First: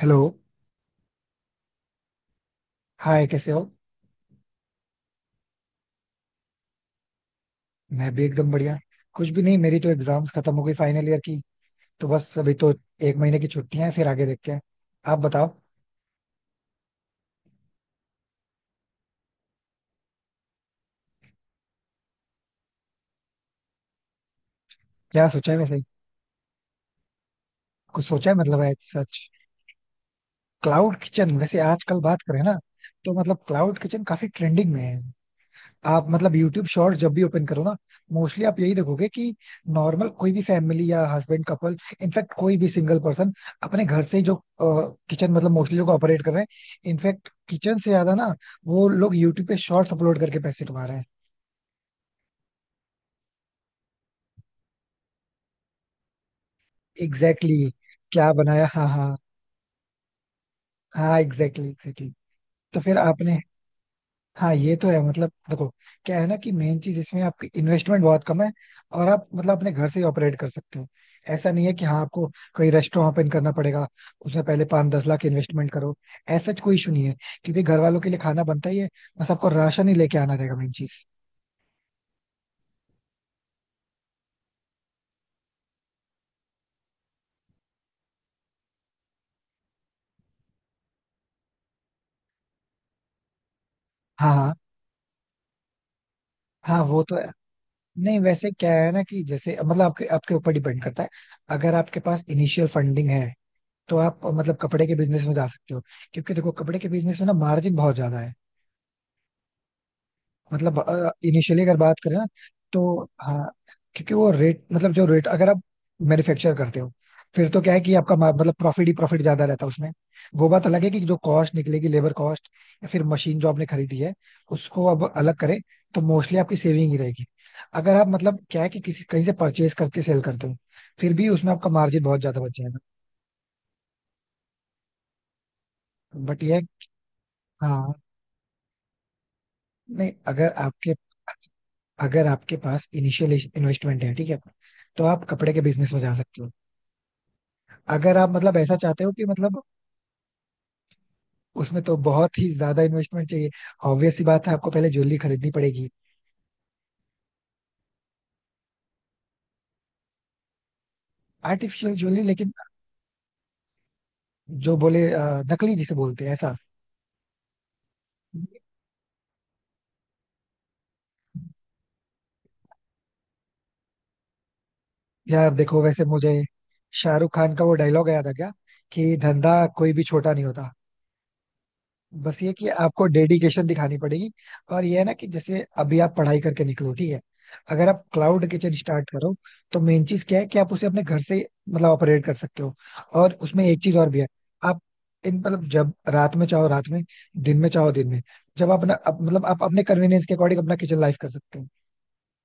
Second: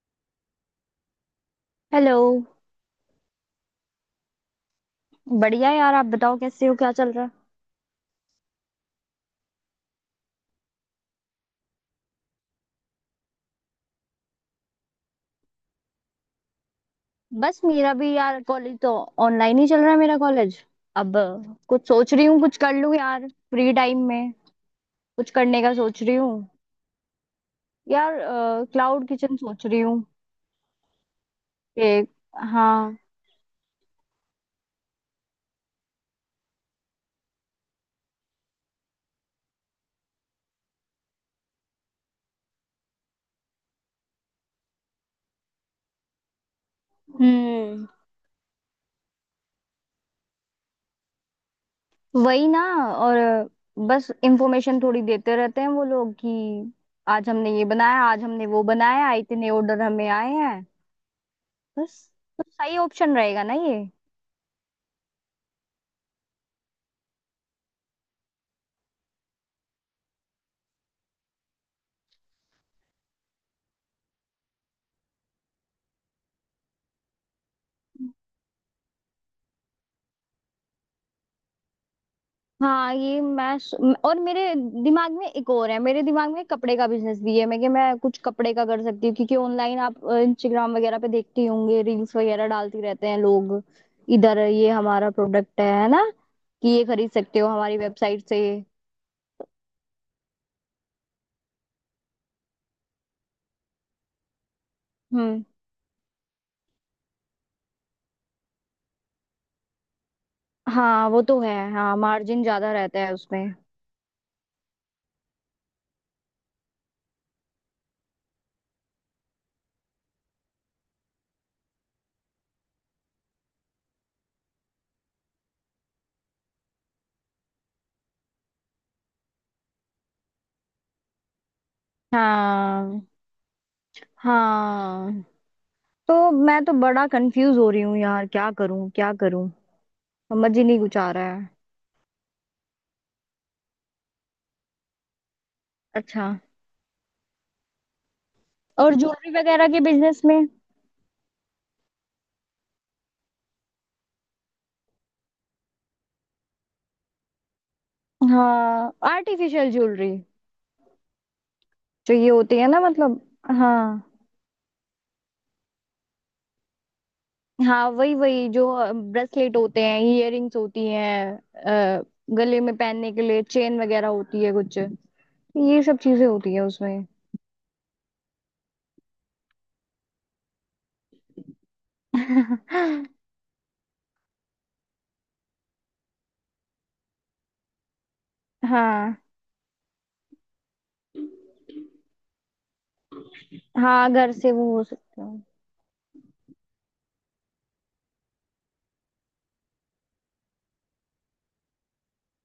Hello. Hello. Hi, कैसे हो? बढ़िया यार, आप बताओ कैसे हो, क्या चल रहा है? मैं भी एकदम बढ़िया। कुछ भी नहीं, मेरी तो एग्जाम्स खत्म हो गई फाइनल ईयर की। तो बस अभी तो एक महीने की छुट्टियां हैं, फिर आगे देखते हैं। आप बताओ। बस मेरा भी यार कॉलेज तो ऑनलाइन ही चल रहा है, मेरा कॉलेज। अब कुछ सोच रही हूँ कुछ कर लूँ यार फ्री टाइम में। क्या कुछ सोचा है करने का वैसे? सोच रही हूँ कुछ यार। सोचा है मतलब है क्लाउड सच? किचन सोच रही हूँ क्लाउड किचन वैसे आजकल कि बात करें ना, हाँ। तो मतलब क्लाउड किचन काफी ट्रेंडिंग में है। आप मतलब यूट्यूब शॉर्ट्स जब भी ओपन करो ना, मोस्टली आप यही देखोगे कि नॉर्मल कोई भी फैमिली या हस्बैंड कपल, इनफैक्ट कोई भी सिंगल पर्सन अपने घर से ही जो किचन मतलब मोस्टली लोग ऑपरेट कर रहे हैं, इनफैक्ट किचन हम्म। से ज्यादा ना वो लोग यूट्यूब पे शॉर्ट्स अपलोड करके पैसे कमा रहे हैं। वही ना। और बस इंफॉर्मेशन थोड़ी देते रहते हैं वो लोग कि आज एग्जैक्टली हमने ये बनाया, exactly, आज क्या हमने वो बनाया? हाँ बनाया, हाँ। इतने ऑर्डर हमें आए हैं। हाँ एग्जैक्टली exactly, बस। Exactly exactly. तो सही तो फिर ऑप्शन आपने, रहेगा ना ये? हाँ ये तो है, मतलब देखो, क्या है ना कि मेन चीज इसमें आपकी इन्वेस्टमेंट बहुत कम है और आप मतलब अपने घर से ही ऑपरेट कर सकते हो। ऐसा नहीं है कि हाँ आपको कोई रेस्टोरेंट ओपन करना पड़ेगा, उसमें पहले 5-10 लाख इन्वेस्टमेंट करो। ऐसा कोई इशू नहीं है, क्योंकि घर वालों के लिए खाना बनता ही है। बस आपको राशन ही लेके आना रहेगा, मेन चीज। हाँ, ये मैं और मेरे दिमाग में एक और है। मेरे दिमाग में कपड़े का बिजनेस भी है, मैं कुछ कपड़े का कर सकती हूँ, क्योंकि ऑनलाइन आप इंस्टाग्राम वगैरह पे देखती होंगे, रील्स वगैरह डालती रहते हैं लोग। हाँ इधर हाँ ये हमारा प्रोडक्ट है ना कि हाँ, ये वो खरीद तो है। सकते हो हमारी नहीं वेबसाइट से। वैसे क्या है ना कि जैसे मतलब आपके आपके ऊपर डिपेंड करता है। अगर आपके पास इनिशियल फंडिंग है, तो आप मतलब कपड़े के बिजनेस में हम्म। जा सकते हो। क्योंकि देखो कपड़े के बिजनेस में ना मार्जिन बहुत ज्यादा है। मतलब हाँ वो तो है। इनिशियली अगर बात हाँ, करें ना, मार्जिन ज्यादा रहता तो है उसमें। हाँ क्योंकि वो रेट, मतलब जो रेट अगर आप मैन्युफैक्चर करते हो, फिर तो क्या है कि आपका मतलब प्रॉफिट ही प्रॉफिट ज्यादा रहता है उसमें। वो बात अलग है कि जो कॉस्ट निकलेगी, लेबर कॉस्ट या फिर मशीन जो आपने खरीदी है उसको अब अलग करें, तो मोस्टली आपकी सेविंग ही रहेगी। अगर आप मतलब क्या है कि किसी कहीं से परचेज करके सेल करते हो, फिर भी उसमें आपका मार्जिन बहुत ज्यादा बच जाएगा। हाँ। हाँ। तो बट ये, मैं तो बड़ा कंफ्यूज हो रही हूँ हाँ। यार, क्या करूँ क्या करूँ। नहीं अगर समझ ही नहीं आपके, कुछ आ रहा है। अगर आपके पास इनिशियल इन्वेस्टमेंट है ठीक है, तो आप कपड़े के बिजनेस में जा अच्छा। सकते हो। अगर आप मतलब ऐसा और चाहते हो कि ज्वेलरी मतलब, वगैरह के बिजनेस में? उसमें तो बहुत ही ज्यादा इन्वेस्टमेंट चाहिए। ऑब्वियस सी बात है आपको पहले ज्वेलरी खरीदनी पड़ेगी। हाँ, आर्टिफिशियल ज्वेलरी। आर्टिफिशियल जो ज्वेलरी ये लेकिन होती है ना, मतलब। हाँ। जो बोले नकली जिसे बोलते हैं ऐसा। हाँ, वही वही। जो ब्रेसलेट होते हैं, इयररिंग्स होती हैं, अ, गले में पहनने के लिए चेन वगैरह होती है कुछ। यार ये देखो सब वैसे चीजें मुझे होती है उसमें। शाहरुख खान का वो डायलॉग याद आ गया कि धंधा कोई भी छोटा नहीं होता, बस ये कि आपको डेडिकेशन दिखानी पड़ेगी। और ये है ना कि जैसे अभी आप पढ़ाई करके निकलो ठीक है, अगर आप क्लाउड किचन स्टार्ट हाँ। करो, तो मेन चीज क्या है कि आप उसे अपने घर से मतलब ऑपरेट कर सकते हो। और उसमें एक चीज और हाँ, भी है, घर से वो आप हो सकता इन है। मतलब जब रात में चाहो रात में, दिन में चाहो दिन में, जब आप अपना मतलब आप अपने कन्वीनियंस के अकॉर्डिंग अपना किचन लाइफ कर सकते हो।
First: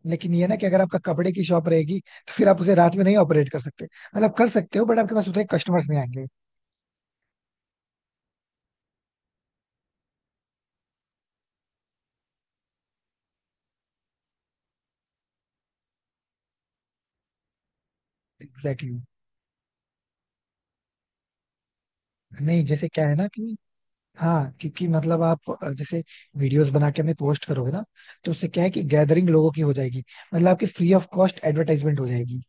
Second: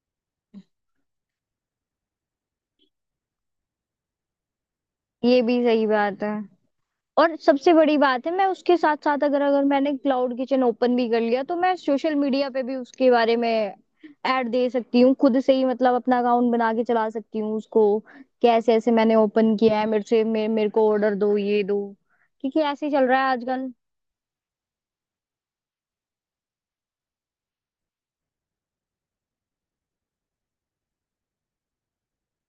लेकिन ये ना कि अगर आपका कपड़े की शॉप रहेगी, तो फिर आप उसे रात में नहीं ऑपरेट कर सकते, मतलब कर सकते हो बट आपके पास ये उतने भी सही कस्टमर्स नहीं बात आएंगे। है। और सबसे बड़ी बात है, मैं उसके साथ साथ अगर अगर मैंने क्लाउड किचन ओपन भी कर लिया तो मैं सोशल मीडिया पे भी उसके बारे में ऐड दे सकती हूँ, खुद से ही, मतलब अपना अकाउंट बना के चला सकती हूँ उसको। कि ऐसे एग्जैक्टली ऐसे exactly. मैंने ओपन किया है, मेरे को ऑर्डर दो, ये दो। क्योंकि नहीं ऐसे जैसे ही क्या चल है रहा ना है कि, आजकल। हाँ क्योंकि मतलब आप जैसे वीडियोस बना के हमें पोस्ट करोगे ना, तो उससे क्या है कि गैदरिंग लोगों की हो जाएगी, मतलब आपकी फ्री ऑफ कॉस्ट एडवर्टाइजमेंट हो जाएगी।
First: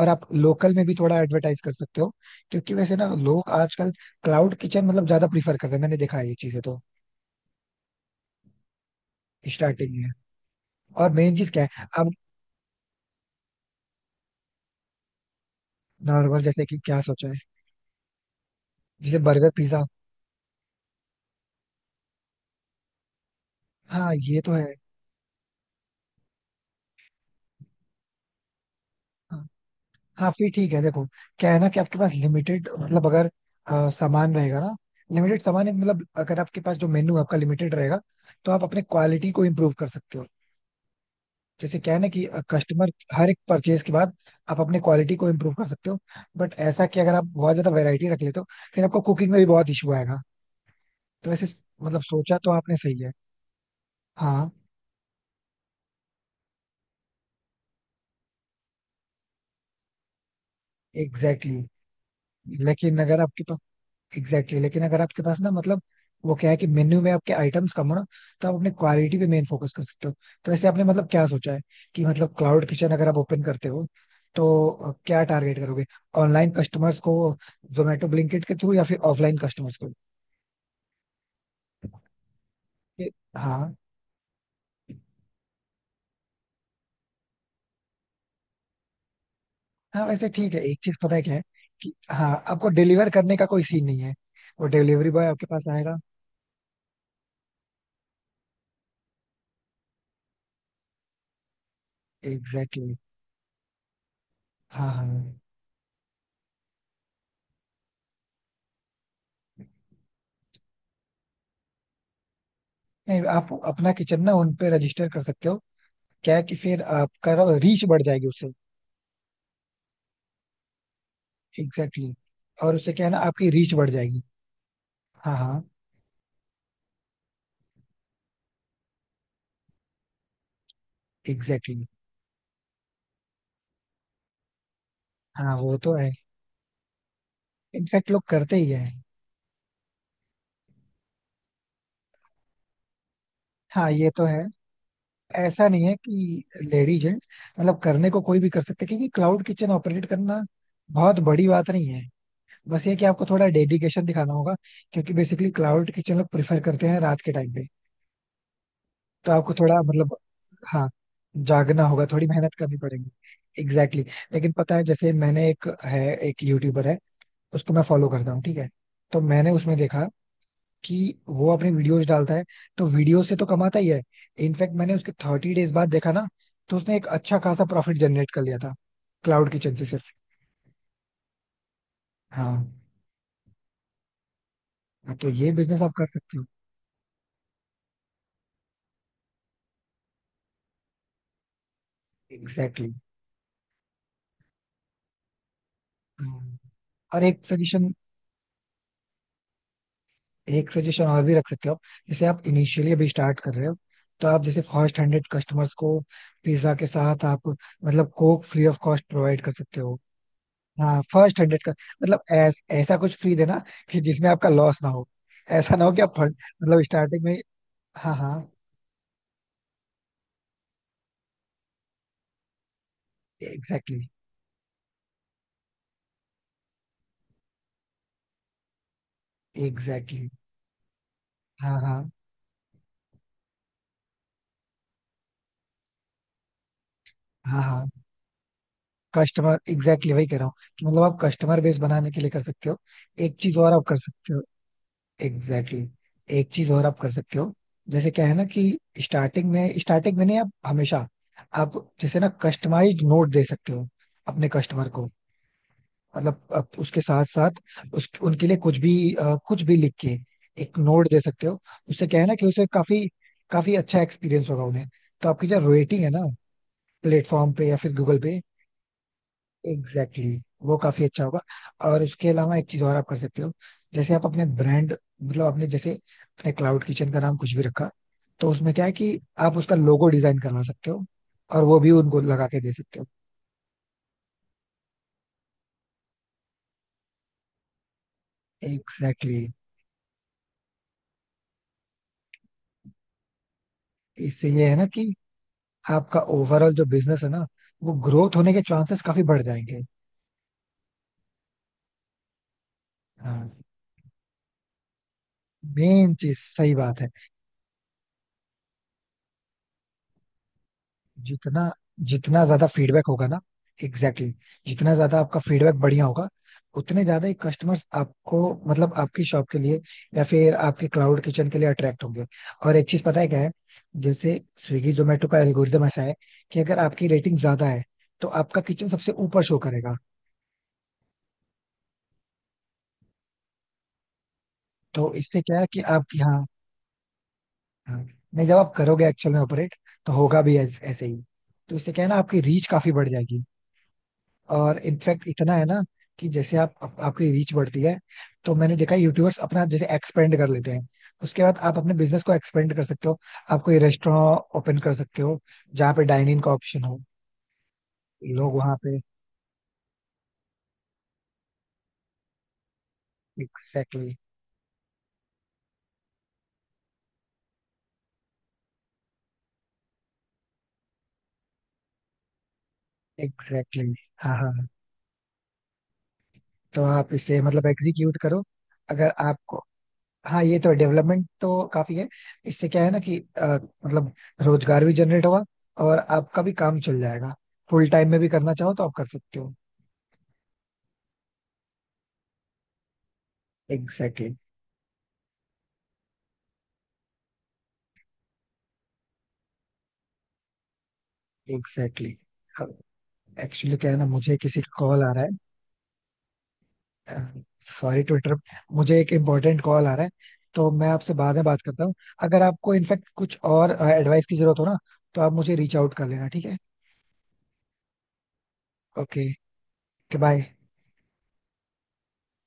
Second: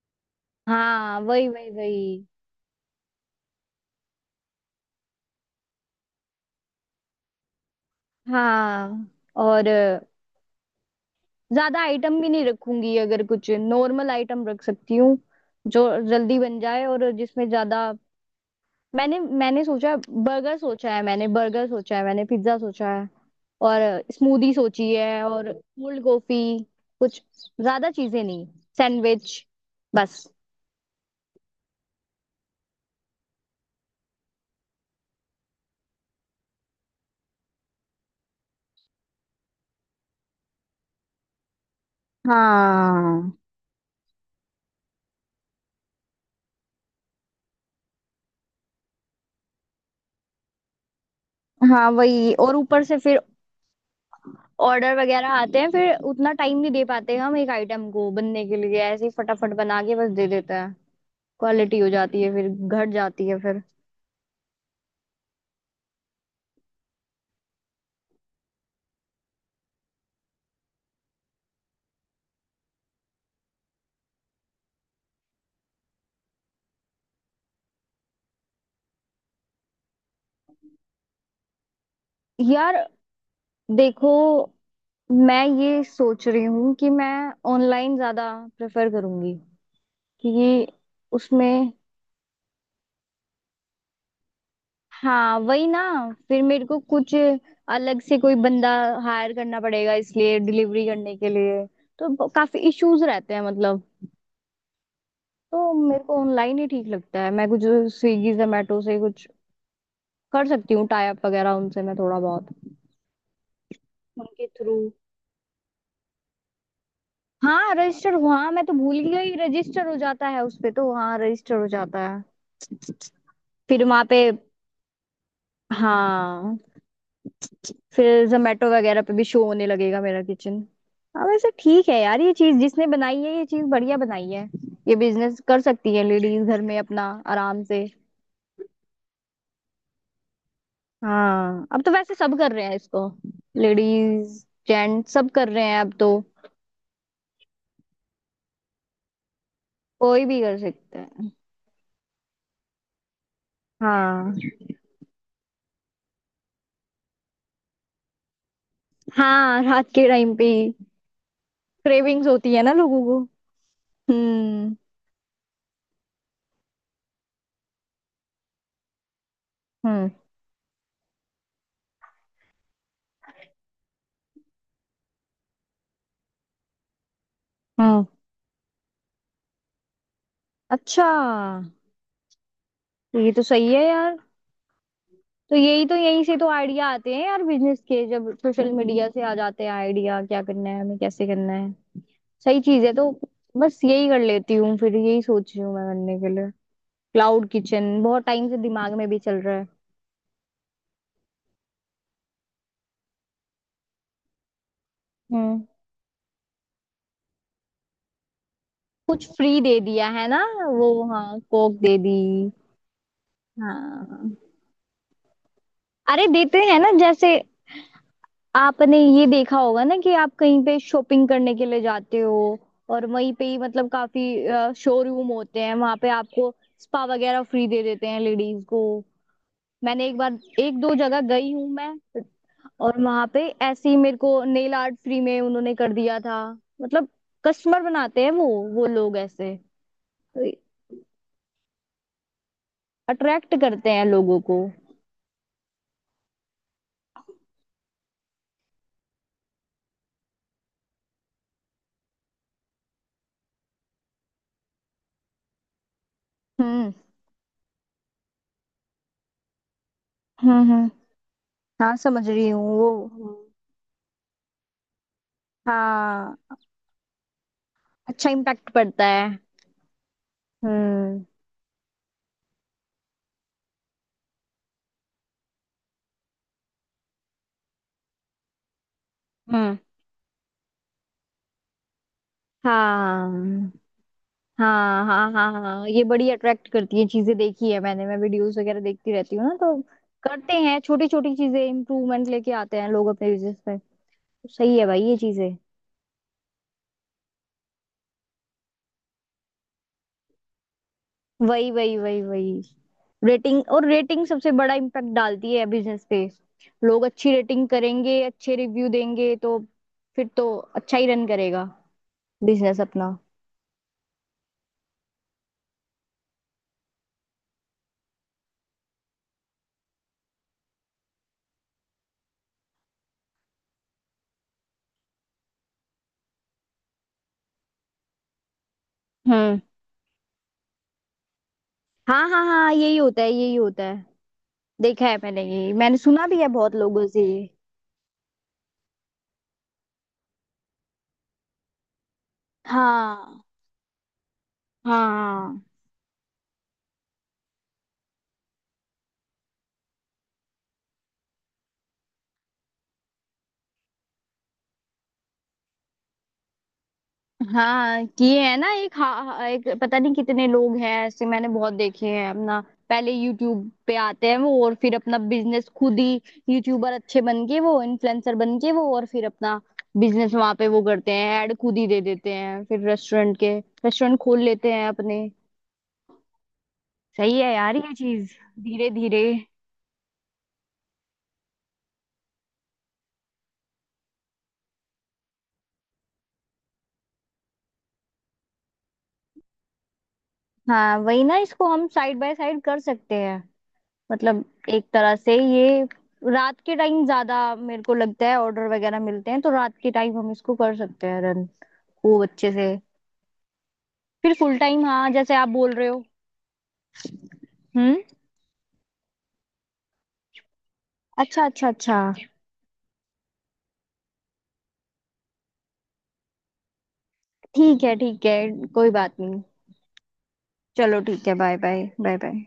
और आप लोकल में भी थोड़ा हाँ वही एडवर्टाइज वही कर सकते हो, वही। क्योंकि वैसे ना लोग आजकल क्लाउड किचन मतलब ज्यादा प्रीफर कर रहे हैं, मैंने देखा है ये चीजें तो। हाँ और स्टार्टिंग में और मेन चीज क्या ज्यादा है अब, आइटम भी नहीं रखूंगी, अगर कुछ नॉर्मल आइटम रख सकती हूँ जो जल्दी नॉर्मल बन जैसे कि जाए क्या और सोचा है? जिसमें ज्यादा। जैसे मैंने बर्गर मैंने पिज्जा, सोचा बर्गर सोचा है, मैंने बर्गर सोचा है, मैंने पिज्जा सोचा है और हाँ ये तो स्मूदी है। सोची है और कोल्ड कॉफी। कुछ ज्यादा चीजें नहीं, सैंडविच। हाँ। बस। हाँ फिर ठीक है देखो, क्या है ना कि आपके पास लिमिटेड मतलब अगर सामान रहेगा ना, लिमिटेड सामान है, मतलब अगर आपके पास जो मेन्यू आपका लिमिटेड रहेगा, तो आप अपने क्वालिटी को इम्प्रूव कर सकते हो। जैसे क्या है ना कि कस्टमर हर एक हाँ। परचेज के बाद आप अपने क्वालिटी को इम्प्रूव कर सकते हो। बट ऐसा कि अगर आप बहुत ज्यादा वैरायटी रख लेते हो, फिर आपको कुकिंग में भी बहुत इशू आएगा। तो ऐसे हाँ मतलब वही, सोचा तो और आपने ऊपर से सही है। फिर हाँ ऑर्डर वगैरह आते हैं फिर उतना टाइम नहीं दे पाते हम एक आइटम को बनने के लिए, ऐसे ही फटाफट बना के बस दे देता है। एग्जैक्टली क्वालिटी हो जाती है फिर exactly. घट लेकिन अगर जाती है आपके, फिर। Exactly exactly. लेकिन अगर आपके पास ना मतलब, वो क्या है कि मेन्यू में आपके आइटम्स कम हो ना, तो आप अपने क्वालिटी पे मेन फोकस कर सकते हो। तो वैसे आपने मतलब क्या सोचा है कि मतलब क्लाउड किचन अगर आप ओपन करते हो, तो क्या टारगेट करोगे? ऑनलाइन कस्टमर्स को, जोमेटो ब्लिंकिट के थ्रू, या फिर ऑफलाइन कस्टमर्स को? यार ये- हाँ। देखो, मैं ये सोच रही हूँ कि मैं ऑनलाइन ज्यादा प्रेफर करूंगी, हाँ वैसे ठीक है, क्योंकि एक चीज पता है क्या है, उसमें। कि हाँ आपको डिलीवर करने का कोई सीन नहीं है। वो डिलीवरी बॉय हाँ आपके वही पास ना। आएगा। फिर मेरे को कुछ अलग से कोई बंदा हायर करना पड़ेगा इसलिए डिलीवरी करने के लिए, तो काफी एग्जैक्टली exactly. इश्यूज रहते हैं, मतलब। हाँ हाँ। तो मेरे को ऑनलाइन ही ठीक लगता है। मैं कुछ स्विगी जोमेटो से कुछ कर सकती हूँ, टाई अप वगैरह उनसे मैं थोड़ा बहुत, नहीं आप अपना किचन ना उनके उन पे थ्रू। रजिस्टर कर सकते हो। क्या है कि फिर आपका हाँ रीच बढ़ रजिस्टर, जाएगी उससे। हाँ मैं तो भूल ही गई, रजिस्टर हो जाता है उस पे, तो हाँ रजिस्टर हो एग्जैक्टली जाता है। exactly. और उससे क्या है ना आपकी रीच फिर बढ़ वहां पे। जाएगी। हाँ हाँ। हाँ। फिर जोमेटो वगैरह पे भी शो होने लगेगा मेरा किचन। हाँ वैसे एग्जैक्टली exactly. ठीक है यार, ये चीज जिसने बनाई है ये चीज बढ़िया बनाई है। ये बिजनेस हाँ कर वो तो सकती है है, लेडीज घर में अपना, आराम से। इनफैक्ट लोग करते ही है। हाँ, अब तो वैसे सब कर रहे हैं इसको, हाँ ये तो है। लेडीज जेंट सब कर रहे ऐसा हैं नहीं अब है तो। कि लेडीज जेंट्स मतलब करने को कोई भी कर सकते, क्योंकि क्लाउड किचन ऑपरेट कोई भी करना कर सकता बहुत है। बड़ी बात नहीं है। बस ये कि आपको थोड़ा डेडिकेशन दिखाना हाँ। होगा। क्योंकि बेसिकली क्लाउड किचन लोग प्रेफर करते हैं रात के टाइम पे, तो आपको हाँ थोड़ा रात के मतलब, टाइम पे हाँ, जागना होगा, थोड़ी क्रेविंग्स मेहनत होती है ना करनी लोगों पड़ेगी। को। Exactly exactly. लेकिन पता हम्म। है जैसे मैंने एक है, एक यूट्यूबर है, उसको मैं फॉलो करता हूँ ठीक है, तो मैंने उसमें देखा हम्म। कि वो अपनी वीडियोस डालता है, तो वीडियो से तो कमाता ही है। इनफैक्ट मैंने उसके 30 डेज बाद देखा ना, तो उसने एक अच्छा खासा प्रॉफिट हम्म। जनरेट कर लिया था, क्लाउड किचन से सिर्फ। अच्छा, हाँ। ये तो सही है यार। हाँ, तो ये तो बिजनेस यही आप तो, कर यहीं से सकते हो। तो आइडिया आते हैं यार बिजनेस के, जब सोशल मीडिया से आ जाते हैं आइडिया क्या करना है हमें, कैसे करना है। सही एग्जैक्टली चीज है exactly. तो। बस यही कर लेती हूँ फिर, यही सोच रही हूँ मैं करने के लिए। हम्म। और एक क्लाउड सजेशन, किचन बहुत टाइम से दिमाग में भी चल रहा है। एक सजेशन और भी रख सकते हो आप। जैसे आप इनिशियली अभी स्टार्ट कर रहे हो, तो आप जैसे फर्स्ट 100 हम्म। कस्टमर्स को पिज्जा के साथ आप मतलब कोक फ्री ऑफ कॉस्ट कुछ प्रोवाइड कर फ्री सकते दे हो। दिया है ना, वो, हाँ फर्स्ट हाँ, हंड्रेड का कोक दे दी। मतलब ऐसा कुछ फ्री देना कि जिसमें हाँ। आपका लॉस ना हो। ऐसा ना हो कि आप अरे फंड, देते हैं मतलब ना, स्टार्टिंग में, जैसे हाँ हाँ। आपने ये देखा होगा ना कि आप कहीं पे शॉपिंग करने के लिए जाते हो और वहीं पे ही, मतलब एग्जैक्टली काफी शोरूम होते हैं वहां पे, आपको स्पा वगैरह फ्री दे देते हैं लेडीज को। exactly, मैंने एग्जैक्टली एक exactly, बार, एक दो जगह गई हूँ हाँ मैं, हाँ और वहां पे ऐसे ही मेरे को नेल आर्ट फ्री में उन्होंने कर दिया था, मतलब। हाँ कस्टमर हाँ। बनाते हैं वो लोग ऐसे। कस्टमर एग्जैक्टली वही कह रहा तो हूँ कि मतलब आप कस्टमर बेस बनाने के लिए कर सकते हो। एक अट्रैक्ट चीज और आप करते कर हैं सकते लोगों हो, को। Exactly exactly. एक चीज और आप कर सकते हो। जैसे क्या है ना कि स्टार्टिंग में नहीं, आप हमेशा आप जैसे ना कस्टमाइज्ड नोट दे सकते हो अपने कस्टमर को। मतलब आप हम्म। उसके साथ साथ उस उनके लिए कुछ भी कुछ भी लिख के हम्म। एक हम्म। नोट दे सकते हो। हाँ उससे क्या है समझ ना कि रही उसे हूँ काफी वो। काफी अच्छा एक्सपीरियंस होगा उन्हें। तो आपकी जो रेटिंग है ना, हाँ, प्लेटफॉर्म पे या फिर गूगल अच्छा पे, इम्पैक्ट पड़ता है। एग्जैक्टली exactly, वो काफी अच्छा हम्म। होगा। और इसके अलावा एक चीज और आप कर सकते हो। जैसे आप अपने ब्रांड, मतलब आपने जैसे अपने क्लाउड किचन का नाम कुछ भी रखा, तो उसमें क्या है कि आप उसका हम्म। लोगो डिजाइन करवा सकते हो और वो भी उनको लगा के दे सकते हो। हाँ हाँ हाँ हाँ हाँ, ये बड़ी अट्रैक्ट करती है चीजें, देखी है मैंने, मैं वीडियोस वगैरह देखती एग्जैक्टली रहती हूँ exactly. ना तो। करते हैं छोटी छोटी चीजें, इम्प्रूवमेंट लेके आते हैं लोग अपने बिजनेस में। इससे तो ये है सही ना है भाई कि ये चीजें। आपका ओवरऑल जो बिजनेस है ना, वो ग्रोथ होने के चांसेस काफी बढ़ जाएंगे। वही वही वही वही। हाँ रेटिंग, और रेटिंग सबसे बड़ा इम्पैक्ट डालती है बिजनेस मेन पे। चीज सही बात लोग है। अच्छी रेटिंग करेंगे, अच्छे रिव्यू देंगे, तो फिर तो अच्छा ही रन करेगा जितना, जितना ज्यादा बिजनेस फीडबैक अपना। होगा ना, एग्जैक्टली exactly, जितना ज्यादा आपका फीडबैक बढ़िया होगा, उतने ज्यादा ही कस्टमर्स आपको, मतलब आपकी शॉप के लिए या फिर आपके क्लाउड किचन के लिए अट्रैक्ट होंगे। और एक चीज पता है क्या है, जैसे स्विगी जोमेटो का एल्गोरिदम ऐसा है कि अगर आपकी रेटिंग ज्यादा है, तो आपका किचन सबसे ऊपर शो हम्म। करेगा। हाँ हाँ हाँ, यही होता है, यही होता है। देखा तो है इससे मैंने क्या है ये, कि मैंने आप सुना भी यहाँ, है बहुत लोगों से ये। हाँ, नहीं जब आप करोगे एक्चुअल में ऑपरेट, तो होगा भी ऐसे ही। तो इससे क्या है ना आपकी रीच काफी बढ़ जाएगी। हाँ और इनफैक्ट इतना हाँ है ना कि जैसे आप आपकी रीच बढ़ती है, तो मैंने देखा यूट्यूबर्स अपना जैसे एक्सपेंड कर लेते हैं। उसके बाद आप अपने बिजनेस को एक्सपेंड कर सकते हो। आप कोई रेस्टोरेंट ओपन कर सकते हो जहाँ पे डाइनिंग का ऑप्शन हो, हाँ। किए लोग है ना वहाँ एक पे, एक पता नहीं कितने लोग हैं ऐसे, मैंने बहुत देखे हैं अपना। पहले यूट्यूब पे एग्जैक्टली, आते हैं वो और फिर अपना बिजनेस खुद ही, यूट्यूबर अच्छे बन के वो, इन्फ्लुएंसर बन के वो, और फिर अपना बिजनेस वहां पे वो करते हैं, ऐड खुद ही दे देते हैं फिर, रेस्टोरेंट के एग्जैक्टली, रेस्टोरेंट हाँ खोल हाँ हाँ। लेते हैं अपने। तो आप इसे सही है मतलब यार ये एग्जीक्यूट चीज, करो। धीरे अगर धीरे। आपको, हाँ ये तो डेवलपमेंट तो काफी है। इससे क्या है ना कि मतलब रोजगार भी जनरेट होगा, और आपका भी काम चल जाएगा। फुल टाइम में भी करना चाहो तो आप कर सकते हो। हाँ वही ना, इसको हम साइड बाय साइड कर सकते हैं, एग्जैक्टली, मतलब एक तरह से ये। रात के टाइम ज्यादा मेरे को लगता है ऑर्डर वगैरह मिलते हैं, तो रात के टाइम हम इसको कर सकते हैं रन, एग्जैक्टली। वो अच्छे से। अब एक्चुअली क्या है ना फिर मुझे फुल किसी का टाइम, कॉल हाँ आ रहा जैसे आप बोल रहे हो। है। Sorry hmm. टू इंटरप्ट, मुझे एक इम्पोर्टेंट कॉल आ रहा है, तो मैं आपसे बाद में अच्छा बात अच्छा करता हूँ। अच्छा। अगर आपको इनफेक्ट कुछ और एडवाइस की जरूरत हो ना, तो आप मुझे रीच आउट कर लेना, ठीक है? ठीक है ठीक है, कोई बात ओके, नहीं। बाय। चलो ठीक है, बाय बाय बाय बाय।